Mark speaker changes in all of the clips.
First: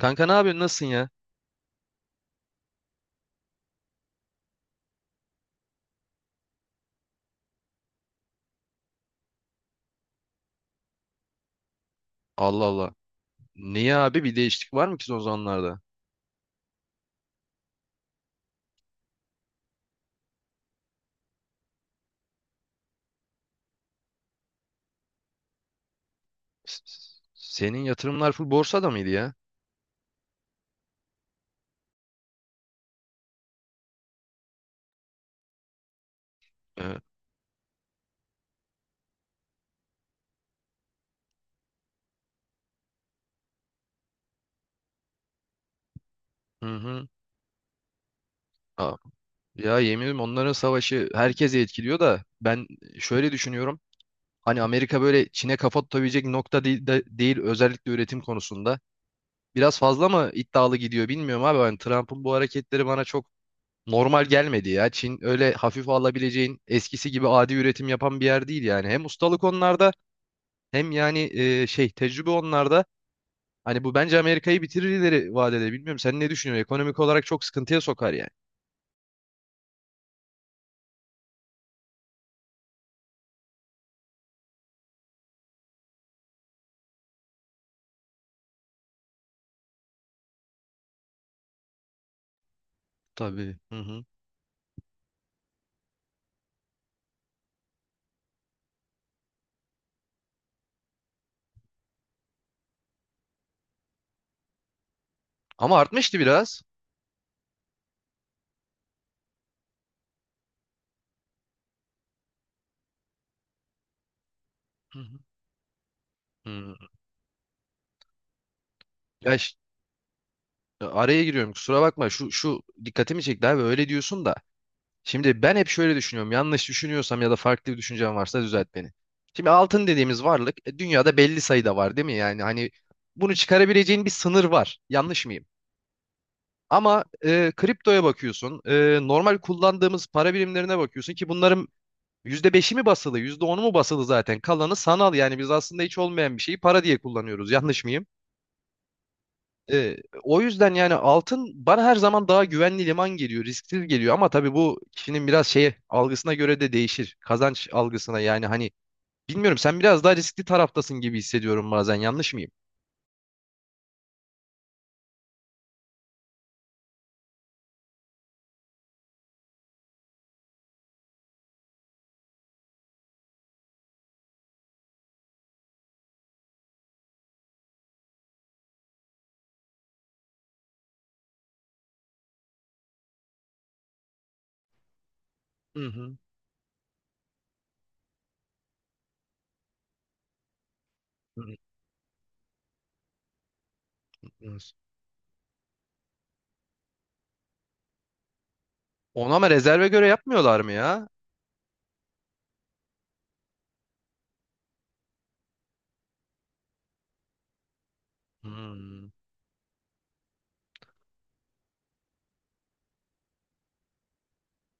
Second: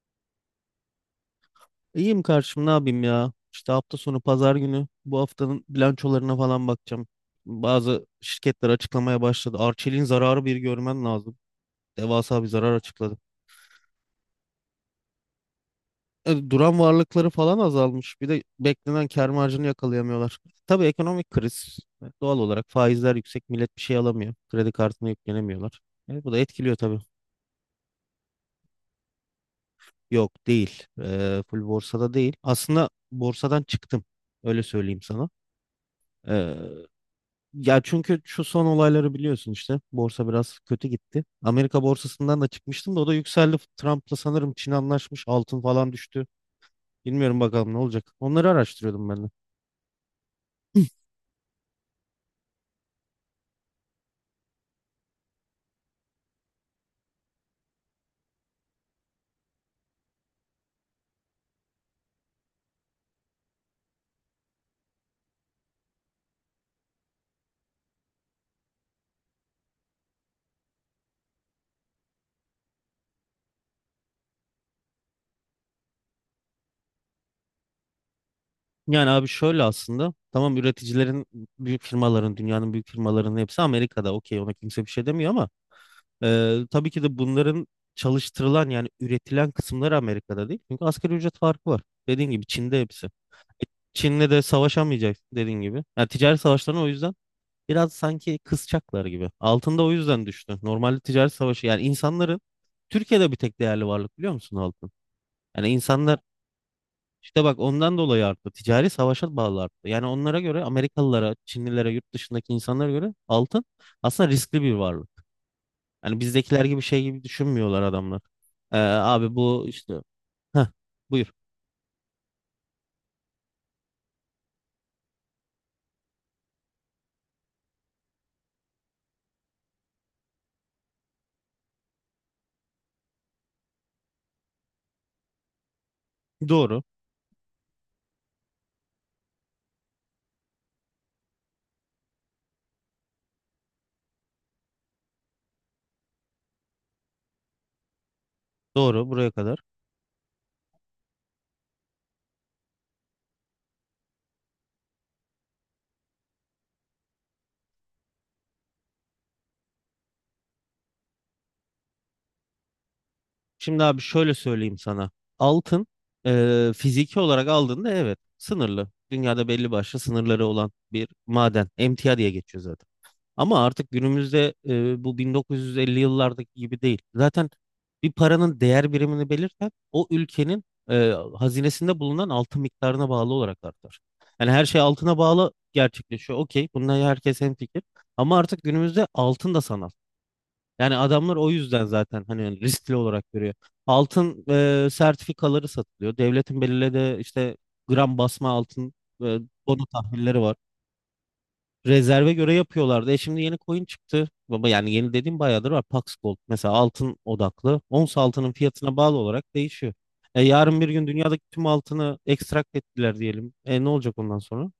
Speaker 1: Kanka ne yapıyorsun? Nasılsın ya?
Speaker 2: İyiyim karşım ne yapayım ya? İşte hafta sonu pazar günü bu haftanın bilançolarına falan bakacağım. Bazı şirketler açıklamaya başladı. Arçelik'in zararı bir görmen lazım. Devasa bir
Speaker 1: Allah
Speaker 2: zarar
Speaker 1: Allah.
Speaker 2: açıkladı.
Speaker 1: Niye abi? Bir değişiklik var mı ki son zamanlarda?
Speaker 2: Duran varlıkları falan azalmış. Bir de beklenen kâr marjını yakalayamıyorlar. Tabii ekonomik kriz. Doğal olarak faizler yüksek. Millet bir şey alamıyor. Kredi kartına yüklenemiyorlar. Bu da etkiliyor tabii.
Speaker 1: Senin yatırımlar full borsada mıydı ya?
Speaker 2: Yok değil. Full borsada değil. Aslında borsadan çıktım. Öyle söyleyeyim sana. E,
Speaker 1: Evet.
Speaker 2: Ya çünkü şu son olayları biliyorsun işte. Borsa biraz kötü gitti. Amerika borsasından da çıkmıştım da o da yükseldi. Trump'la sanırım Çin anlaşmış. Altın falan düştü.
Speaker 1: Hı hı.
Speaker 2: Bilmiyorum bakalım ne olacak. Onları
Speaker 1: Aa,
Speaker 2: araştırıyordum ben de.
Speaker 1: ya yemin ederim onların savaşı herkese etkiliyor da ben şöyle düşünüyorum. Hani Amerika böyle Çin'e kafa tutabilecek nokta değil, değil özellikle üretim konusunda. Biraz fazla mı iddialı gidiyor bilmiyorum abi. Hani Trump'ın bu hareketleri bana çok normal gelmedi ya. Çin öyle hafif alabileceğin eskisi gibi adi üretim yapan bir yer değil yani. Hem ustalık onlarda, hem yani şey tecrübe onlarda. Hani bu bence Amerika'yı bitirir ileri vadede. Bilmiyorum sen ne düşünüyorsun? Ekonomik olarak çok sıkıntıya sokar yani.
Speaker 2: Yani abi şöyle aslında. Tamam, üreticilerin büyük firmaların, dünyanın büyük firmalarının hepsi Amerika'da. Okey, ona kimse bir şey demiyor ama tabii ki de bunların çalıştırılan yani üretilen kısımları Amerika'da değil. Çünkü asgari ücret farkı var. Dediğin gibi Çin'de hepsi.
Speaker 1: Tabii. Hı hı.
Speaker 2: Çin'le de savaşamayacak dediğin gibi. Yani ticaret savaşlarına o yüzden biraz sanki kısacaklar gibi. Altında o yüzden düştü. Normalde ticaret savaşı, yani insanların Türkiye'de bir tek değerli varlık biliyor musun? Altın. Yani
Speaker 1: Ama
Speaker 2: insanlar,
Speaker 1: artmıştı biraz.
Speaker 2: işte bak, ondan dolayı arttı. Ticari savaşa bağlı arttı. Yani onlara göre, Amerikalılara, Çinlilere, yurt dışındaki insanlara göre altın aslında riskli bir
Speaker 1: Hı
Speaker 2: varlık.
Speaker 1: hı.
Speaker 2: Yani bizdekiler
Speaker 1: Hmm.
Speaker 2: gibi şey gibi düşünmüyorlar adamlar. Abi
Speaker 1: Ya ş-
Speaker 2: bu işte. Heh,
Speaker 1: Araya
Speaker 2: buyur.
Speaker 1: giriyorum, kusura bakma, şu dikkatimi çekti abi, öyle diyorsun da. Şimdi ben hep şöyle düşünüyorum, yanlış düşünüyorsam ya da farklı bir düşüncem varsa düzelt beni. Şimdi altın dediğimiz varlık dünyada belli sayıda var, değil mi? Yani hani bunu çıkarabileceğin bir sınır var. Yanlış mıyım?
Speaker 2: Doğru.
Speaker 1: Ama kriptoya bakıyorsun, normal kullandığımız para birimlerine bakıyorsun ki bunların %5'i mi basılı, %10'u mu basılı zaten? Kalanı sanal, yani biz aslında hiç olmayan bir şeyi para diye kullanıyoruz. Yanlış mıyım?
Speaker 2: Doğru buraya kadar.
Speaker 1: E, o yüzden yani altın bana her zaman daha güvenli liman geliyor, risksiz geliyor, ama tabii bu kişinin biraz şeye algısına göre de değişir. Kazanç algısına yani, hani bilmiyorum, sen biraz daha riskli taraftasın gibi hissediyorum bazen. Yanlış mıyım?
Speaker 2: Şimdi abi şöyle söyleyeyim sana. Altın fiziki olarak aldığında evet sınırlı. Dünyada belli başlı sınırları olan bir maden. Emtia diye geçiyor zaten. Ama artık günümüzde bu 1950 yıllardaki gibi değil. Zaten bir paranın değer birimini belirten o ülkenin hazinesinde bulunan altın miktarına bağlı olarak artar. Yani her şey altına bağlı
Speaker 1: Hı hı.
Speaker 2: gerçekleşiyor. Okey, bununla herkes hemfikir. Ama artık günümüzde altın da sanal. Yani adamlar
Speaker 1: Hı
Speaker 2: o
Speaker 1: hı.
Speaker 2: yüzden zaten hani riskli olarak görüyor. Altın
Speaker 1: Evet.
Speaker 2: sertifikaları satılıyor. Devletin belirlediği işte gram basma altın e,
Speaker 1: Ona mı,
Speaker 2: bono
Speaker 1: rezerve göre
Speaker 2: tahvilleri var.
Speaker 1: yapmıyorlar mı ya?
Speaker 2: Rezerve göre yapıyorlardı. E, şimdi yeni coin çıktı. Baba, yani yeni dediğim bayağıdır var. Pax Gold mesela, altın odaklı. Ons altının fiyatına
Speaker 1: Hmm.
Speaker 2: bağlı olarak değişiyor. E, yarın bir gün dünyadaki tüm altını ekstrakt ettiler diyelim. E, ne olacak ondan sonra?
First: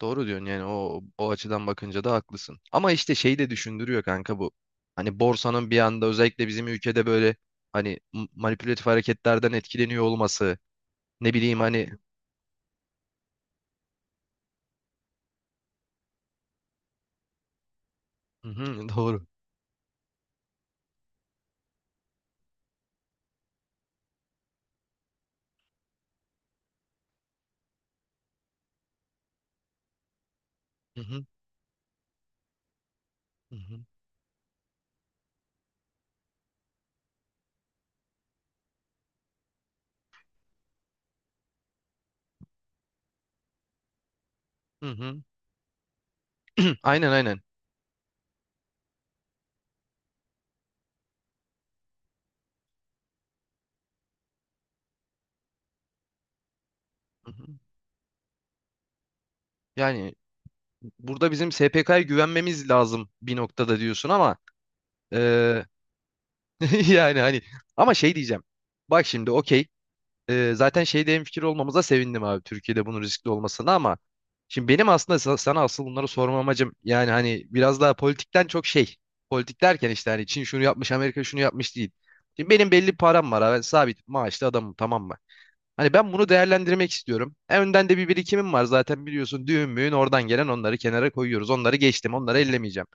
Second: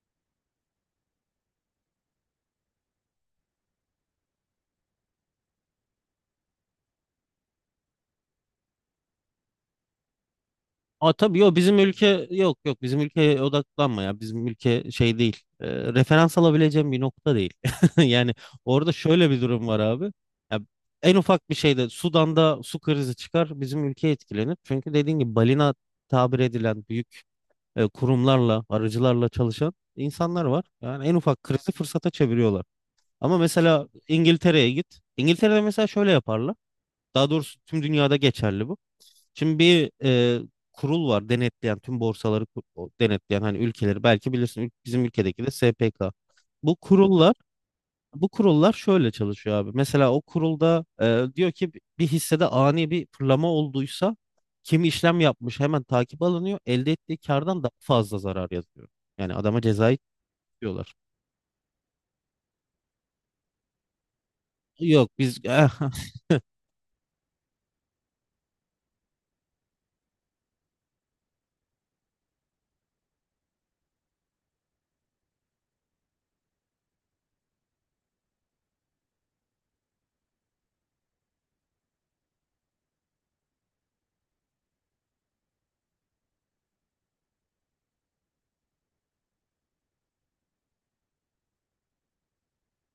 Speaker 1: Doğru diyorsun yani, o açıdan bakınca da haklısın. Ama işte şey de düşündürüyor kanka bu. Hani borsanın bir anda özellikle bizim ülkede böyle hani manipülatif hareketlerden etkileniyor olması.
Speaker 2: Aa,
Speaker 1: Ne
Speaker 2: tabii yok,
Speaker 1: bileyim
Speaker 2: bizim
Speaker 1: hani.
Speaker 2: ülke, yok yok, bizim ülkeye odaklanma ya, bizim ülke şey değil. Referans alabileceğim bir nokta değil yani.
Speaker 1: Hı hı,
Speaker 2: Orada
Speaker 1: doğru.
Speaker 2: şöyle bir durum var abi, ya, en ufak bir şeyde Sudan'da su krizi çıkar bizim ülke etkilenir, çünkü dediğin gibi balina tabir edilen büyük kurumlarla, arıcılarla çalışan insanlar var,
Speaker 1: Hı
Speaker 2: yani en
Speaker 1: hı,
Speaker 2: ufak krizi fırsata çeviriyorlar. Ama
Speaker 1: hı hı,
Speaker 2: mesela İngiltere'ye git, İngiltere'de mesela şöyle yaparlar, daha doğrusu tüm dünyada geçerli bu. Şimdi bir kurul var denetleyen tüm borsaları, o denetleyen hani ülkeleri, belki bilirsin,
Speaker 1: hı
Speaker 2: bizim
Speaker 1: hı.
Speaker 2: ülkedeki de SPK. Bu
Speaker 1: Aynen
Speaker 2: kurullar
Speaker 1: aynen.
Speaker 2: bu kurullar şöyle çalışıyor abi. Mesela o kurulda diyor ki bir hissede ani bir fırlama olduysa, kim işlem yapmış hemen takip alınıyor. Elde ettiği
Speaker 1: Hı hı.
Speaker 2: kardan daha fazla zarar yazıyor. Yani adama cezayı
Speaker 1: Yani
Speaker 2: tutuyorlar.
Speaker 1: burada bizim SPK'ya güvenmemiz lazım bir noktada diyorsun ama
Speaker 2: Yok biz.
Speaker 1: eee, yani hani, ama şey diyeceğim. Bak şimdi okey, zaten şeyde hemfikir olmamıza sevindim abi, Türkiye'de bunun riskli olmasına, ama şimdi benim aslında sana asıl bunları sorma amacım yani hani biraz daha politikten çok şey, politik derken işte hani Çin şunu yapmış, Amerika şunu yapmış değil. Şimdi benim belli bir param var abi, ben sabit maaşlı adamım, tamam mı? Hani ben bunu değerlendirmek istiyorum. En önden de bir birikimim var zaten biliyorsun, düğün müğün oradan gelen, onları kenara koyuyoruz, onları geçtim, onları ellemeyeceğim.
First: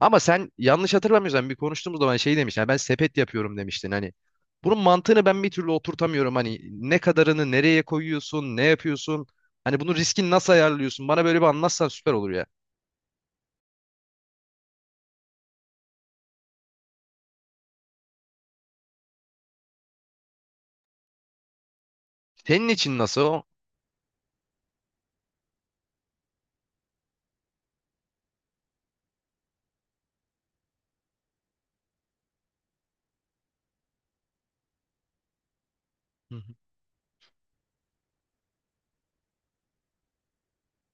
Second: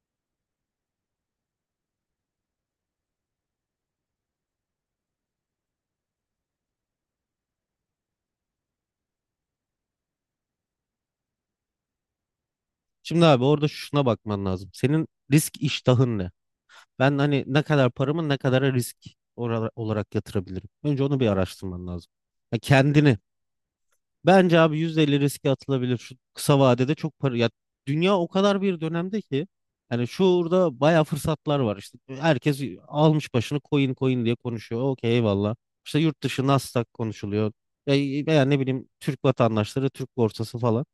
Speaker 1: Ama sen yanlış hatırlamıyorsam bir konuştuğumuz zaman şey demiştin. "Ha, ben sepet yapıyorum" demiştin. Hani bunun mantığını ben bir türlü oturtamıyorum. Hani ne kadarını nereye koyuyorsun, ne yapıyorsun? Hani bunun riskini nasıl ayarlıyorsun? Bana böyle bir anlatsan süper olur ya.
Speaker 2: Şimdi abi, orada şuna bakman lazım. Senin risk iştahın ne? Ben hani ne kadar paramı, ne kadar risk olarak yatırabilirim? Önce onu bir araştırman lazım. Ya
Speaker 1: Senin için
Speaker 2: kendini.
Speaker 1: nasıl o?
Speaker 2: Bence abi %50 riske atılabilir. Şu kısa vadede çok para. Ya, dünya o kadar bir dönemde ki. Hani şurada bayağı fırsatlar var. İşte herkes almış başını coin coin diye konuşuyor. Okey, eyvallah. İşte yurt
Speaker 1: Hı
Speaker 2: dışı
Speaker 1: hı,
Speaker 2: Nasdaq konuşuluyor. Ya, veya ne bileyim, Türk vatandaşları, Türk borsası falan.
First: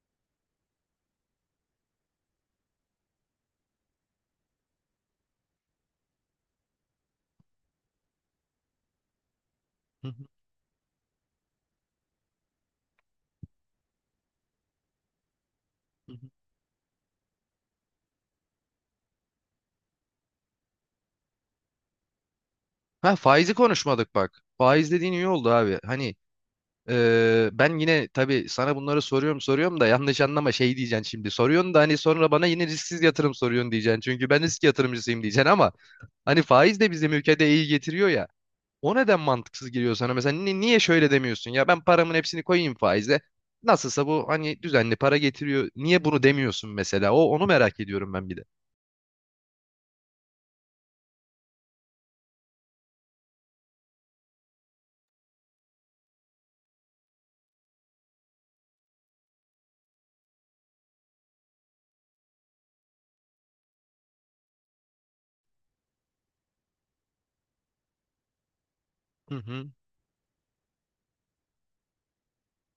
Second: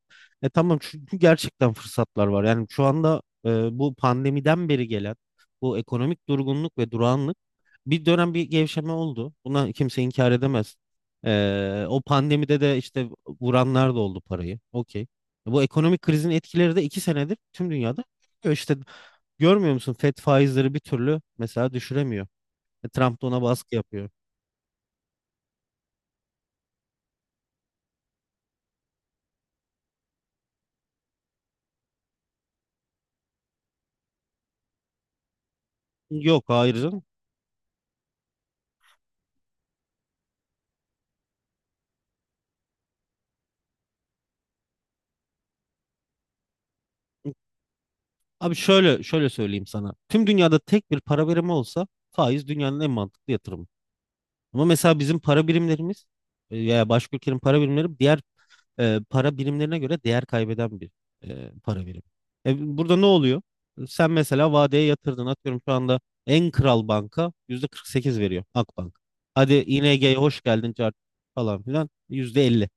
Speaker 2: E, tamam, çünkü gerçekten fırsatlar var. Yani şu anda bu pandemiden beri gelen bu ekonomik durgunluk ve durağanlık, bir dönem bir gevşeme oldu. Buna kimse
Speaker 1: hı hı,
Speaker 2: inkar edemez. O pandemide de işte vuranlar da oldu parayı. Okey. Bu ekonomik
Speaker 1: hı
Speaker 2: krizin
Speaker 1: hı.
Speaker 2: etkileri de 2 senedir tüm dünyada görülüyor. İşte görmüyor musun? Fed faizleri bir türlü mesela düşüremiyor.
Speaker 1: Ha,
Speaker 2: Trump da ona
Speaker 1: faizi
Speaker 2: baskı yapıyor.
Speaker 1: konuşmadık bak. Faiz dediğin iyi oldu abi. Hani ben yine tabii sana bunları soruyorum soruyorum da, yanlış anlama, şey diyeceksin şimdi. Soruyorsun da hani sonra bana yine risksiz yatırım soruyorsun diyeceksin. Çünkü ben risk yatırımcısıyım diyeceksin ama hani
Speaker 2: Yok, hayır
Speaker 1: faiz de
Speaker 2: canım.
Speaker 1: bizim ülkede iyi getiriyor ya. O neden mantıksız geliyor sana? Mesela niye şöyle demiyorsun? Ya ben paramın hepsini koyayım faize. Nasılsa bu hani düzenli para getiriyor. Niye bunu demiyorsun mesela? Onu merak ediyorum ben bir de.
Speaker 2: Abi şöyle söyleyeyim sana. Tüm dünyada tek bir para birimi olsa, faiz dünyanın en mantıklı yatırımı. Ama mesela bizim para birimlerimiz, ya başka ülkenin para birimleri, diğer para birimlerine göre değer kaybeden bir para birimi. Burada ne oluyor? Sen mesela vadeye yatırdın. Atıyorum, şu anda en kral banka yüzde 48 veriyor, Akbank.
Speaker 1: Hı
Speaker 2: Hadi
Speaker 1: hı,
Speaker 2: ING'ye hoş geldin cart falan filan, yüzde 50.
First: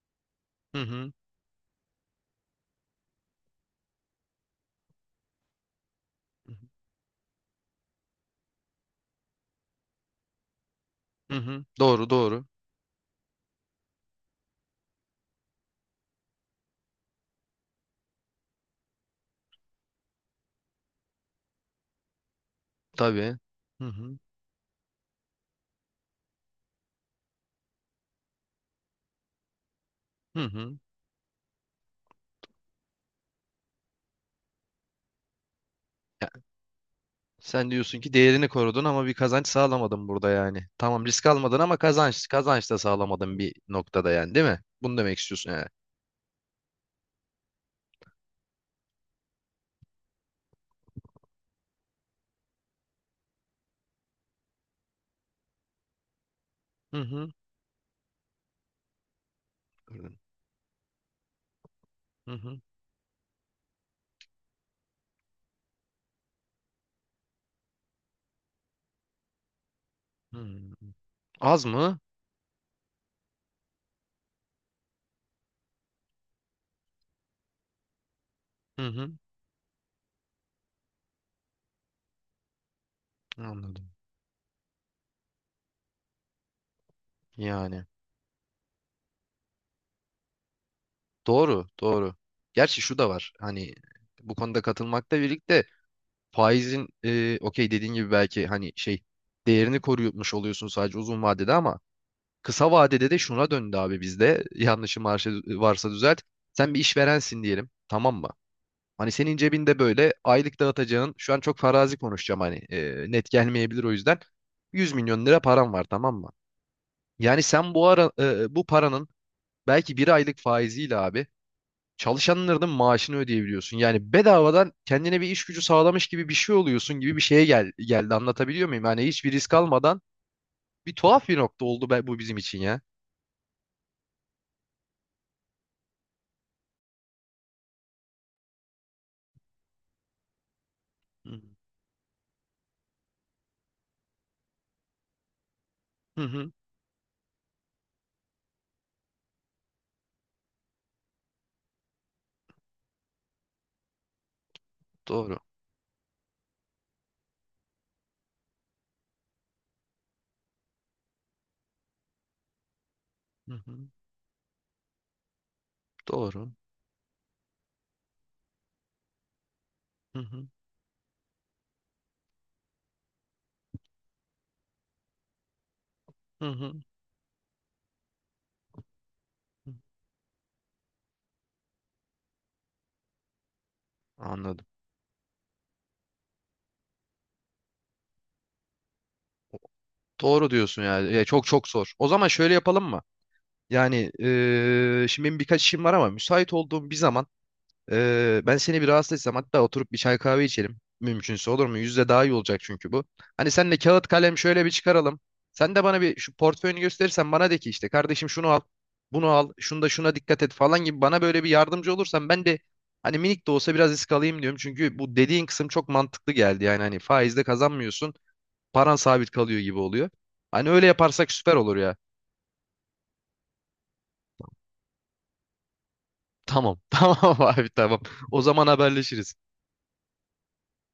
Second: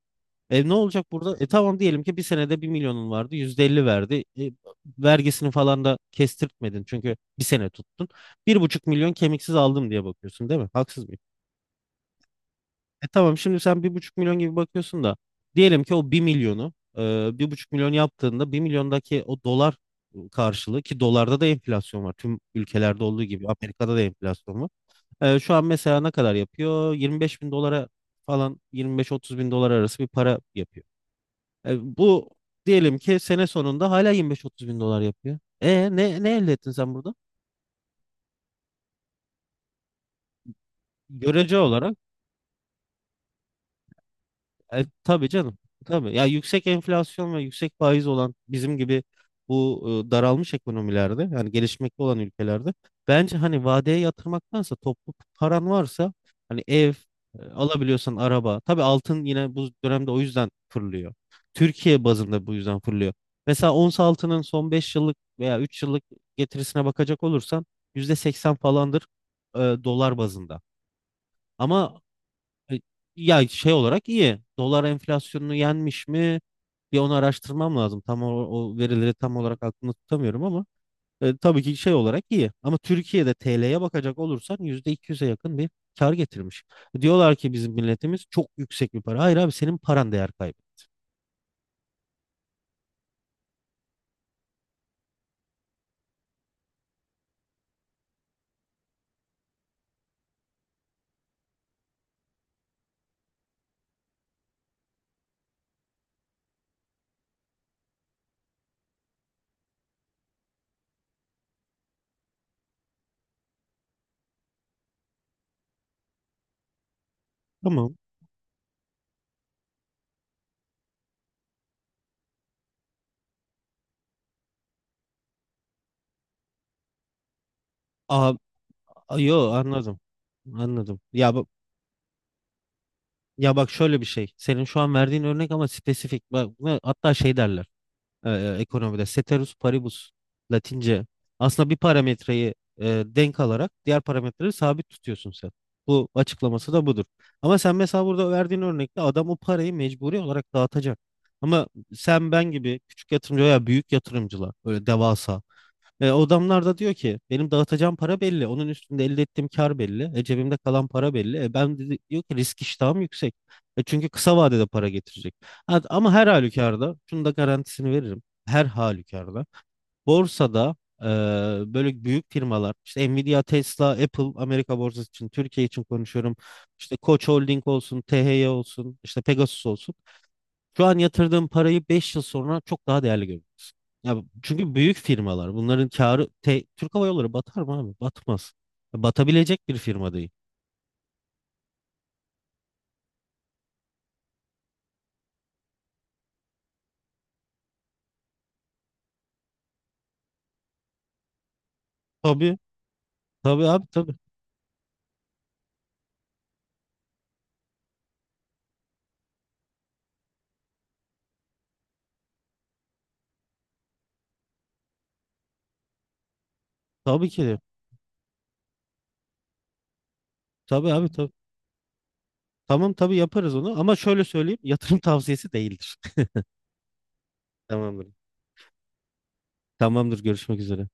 Speaker 2: Ne
Speaker 1: hı
Speaker 2: olacak
Speaker 1: hı,
Speaker 2: burada? Tamam, diyelim ki bir senede bir milyonun vardı, yüzde 50 verdi. Vergisini falan da kestirtmedin çünkü bir sene tuttun. Bir buçuk milyon kemiksiz aldım diye bakıyorsun, değil mi? Haksız mı?
Speaker 1: hı hı. Doğru, doğru.
Speaker 2: Tamam, şimdi sen bir buçuk milyon gibi bakıyorsun da, diyelim ki o bir milyonu bir buçuk milyon yaptığında, bir milyondaki o dolar karşılığı, ki dolarda da enflasyon var. Tüm ülkelerde olduğu
Speaker 1: Tabii.
Speaker 2: gibi
Speaker 1: Hı
Speaker 2: Amerika'da da
Speaker 1: hı,
Speaker 2: enflasyon var. Şu an mesela ne kadar yapıyor? 25 bin dolara falan, 25-30 bin dolar arası bir para
Speaker 1: hı hı.
Speaker 2: yapıyor. Bu, diyelim ki sene sonunda hala 25-30 bin dolar yapıyor. E ne,
Speaker 1: Ya,
Speaker 2: ne elde ettin sen burada?
Speaker 1: sen diyorsun ki değerini korudun ama bir kazanç sağlamadın burada yani. Tamam, risk
Speaker 2: Görece
Speaker 1: almadın ama
Speaker 2: olarak.
Speaker 1: kazanç da sağlamadın bir noktada yani, değil mi? Bunu demek
Speaker 2: Tabii
Speaker 1: istiyorsun
Speaker 2: canım.
Speaker 1: yani.
Speaker 2: Tabii. Ya yüksek enflasyon ve yüksek faiz olan bizim gibi bu daralmış ekonomilerde, yani gelişmekte olan ülkelerde, bence hani vadeye yatırmaktansa, toplu paran varsa, hani ev,
Speaker 1: Hı hı.
Speaker 2: alabiliyorsan araba. Tabii altın yine bu dönemde o yüzden fırlıyor. Türkiye
Speaker 1: Hı
Speaker 2: bazında bu
Speaker 1: hı.
Speaker 2: yüzden fırlıyor. Mesela ons altının son 5 yıllık veya 3 yıllık getirisine bakacak olursan, %80 falandır dolar
Speaker 1: Hı
Speaker 2: bazında.
Speaker 1: hı. Az mı?
Speaker 2: Ama e, ya şey olarak iyi. Dolar enflasyonunu yenmiş mi? Bir onu araştırmam lazım. Tam o
Speaker 1: Hı hı.
Speaker 2: verileri tam olarak aklımda tutamıyorum ama tabii ki şey olarak iyi. Ama Türkiye'de TL'ye
Speaker 1: Anladım.
Speaker 2: bakacak olursan %200'e yakın bir kar getirmiş. Diyorlar ki bizim
Speaker 1: Yani.
Speaker 2: milletimiz çok yüksek bir para. Hayır abi, senin paran değer kaybı.
Speaker 1: Doğru, doğru. Gerçi şu da var. Hani bu konuda katılmakla birlikte faizin okey dediğin gibi, belki hani şey, değerini koruymuş oluyorsun sadece uzun vadede, ama kısa vadede de şuna döndü abi bizde. Yanlışım varsa, düzelt. Sen bir işverensin diyelim. Tamam mı? Hani senin cebinde böyle aylık dağıtacağın, şu an çok farazi konuşacağım hani, net gelmeyebilir o yüzden, 100 milyon lira param var, tamam mı? Yani sen bu
Speaker 2: Tamam.
Speaker 1: ara bu paranın belki bir aylık faiziyle abi çalışanların maaşını ödeyebiliyorsun. Yani bedavadan kendine bir iş gücü sağlamış gibi bir şey oluyorsun gibi bir şeye gel geldi.
Speaker 2: Aa,
Speaker 1: Anlatabiliyor muyum? Yani hiçbir
Speaker 2: yo
Speaker 1: risk
Speaker 2: anladım.
Speaker 1: almadan bir
Speaker 2: Anladım.
Speaker 1: tuhaf
Speaker 2: Ya
Speaker 1: bir
Speaker 2: bak
Speaker 1: nokta oldu bu bizim için ya.
Speaker 2: ya bak şöyle bir şey. Senin şu an verdiğin örnek ama spesifik. Bak, ve hatta şey derler. e, Ekonomide ceteris paribus, Latince,
Speaker 1: Hı
Speaker 2: aslında bir parametreyi denk alarak diğer parametreleri sabit tutuyorsun sen. Bu
Speaker 1: hı. Hı,
Speaker 2: açıklaması da budur. Ama sen mesela burada verdiğin örnekte adam o parayı mecburi olarak dağıtacak. Ama sen ben gibi küçük yatırımcı veya büyük yatırımcılar böyle
Speaker 1: doğru.
Speaker 2: devasa, o adamlar da diyor ki benim dağıtacağım para belli. Onun üstünde elde ettiğim kar belli. Cebimde kalan para belli. Ben dedi, diyor ki risk iştahım yüksek.
Speaker 1: Hı hı.
Speaker 2: Çünkü kısa vadede para getirecek. Ha, ama her
Speaker 1: Doğru.
Speaker 2: halükarda şunu da garantisini veririm. Her halükarda
Speaker 1: Hı hı.
Speaker 2: borsada, e, böyle büyük firmalar, işte Nvidia, Tesla, Apple, Amerika borsası için, Türkiye için konuşuyorum.
Speaker 1: Hı hı.
Speaker 2: İşte Koç Holding olsun, THY olsun, işte Pegasus
Speaker 1: Hı.
Speaker 2: olsun. Şu an yatırdığın parayı 5 yıl sonra çok daha değerli görürsün. Ya,
Speaker 1: Anladım.
Speaker 2: çünkü büyük firmalar, bunların karı, Türk Hava Yolları batar mı abi? Batmaz. Ya, batabilecek bir firma değil.
Speaker 1: Doğru diyorsun yani. Ya, çok çok zor. O zaman şöyle yapalım mı? Yani şimdi benim birkaç işim var ama müsait olduğum bir zaman, ben seni bir rahatsız etsem, hatta oturup bir çay kahve içelim. Mümkünse olur mu? Yüzde daha iyi
Speaker 2: Tabii.
Speaker 1: olacak çünkü bu. Hani
Speaker 2: Tabii
Speaker 1: senle
Speaker 2: abi
Speaker 1: kağıt
Speaker 2: tabii.
Speaker 1: kalem şöyle bir çıkaralım. Sen de bana bir şu portföyünü gösterirsen, bana de ki "işte kardeşim şunu al, bunu al, şunda şuna dikkat et" falan gibi, bana böyle bir yardımcı olursan ben de hani minik de olsa biraz risk alayım diyorum. Çünkü bu dediğin kısım çok mantıklı geldi. Yani hani
Speaker 2: Tabii ki
Speaker 1: faizde
Speaker 2: de.
Speaker 1: kazanmıyorsun, paran sabit kalıyor gibi oluyor. Hani öyle
Speaker 2: Tabii abi tabii.
Speaker 1: yaparsak süper olur ya.
Speaker 2: Tamam, tabii yaparız onu ama şöyle söyleyeyim, yatırım tavsiyesi değildir.
Speaker 1: Tamam, tamam abi tamam.
Speaker 2: Tamamdır.
Speaker 1: O zaman haberleşiriz.
Speaker 2: Tamamdır, görüşmek üzere.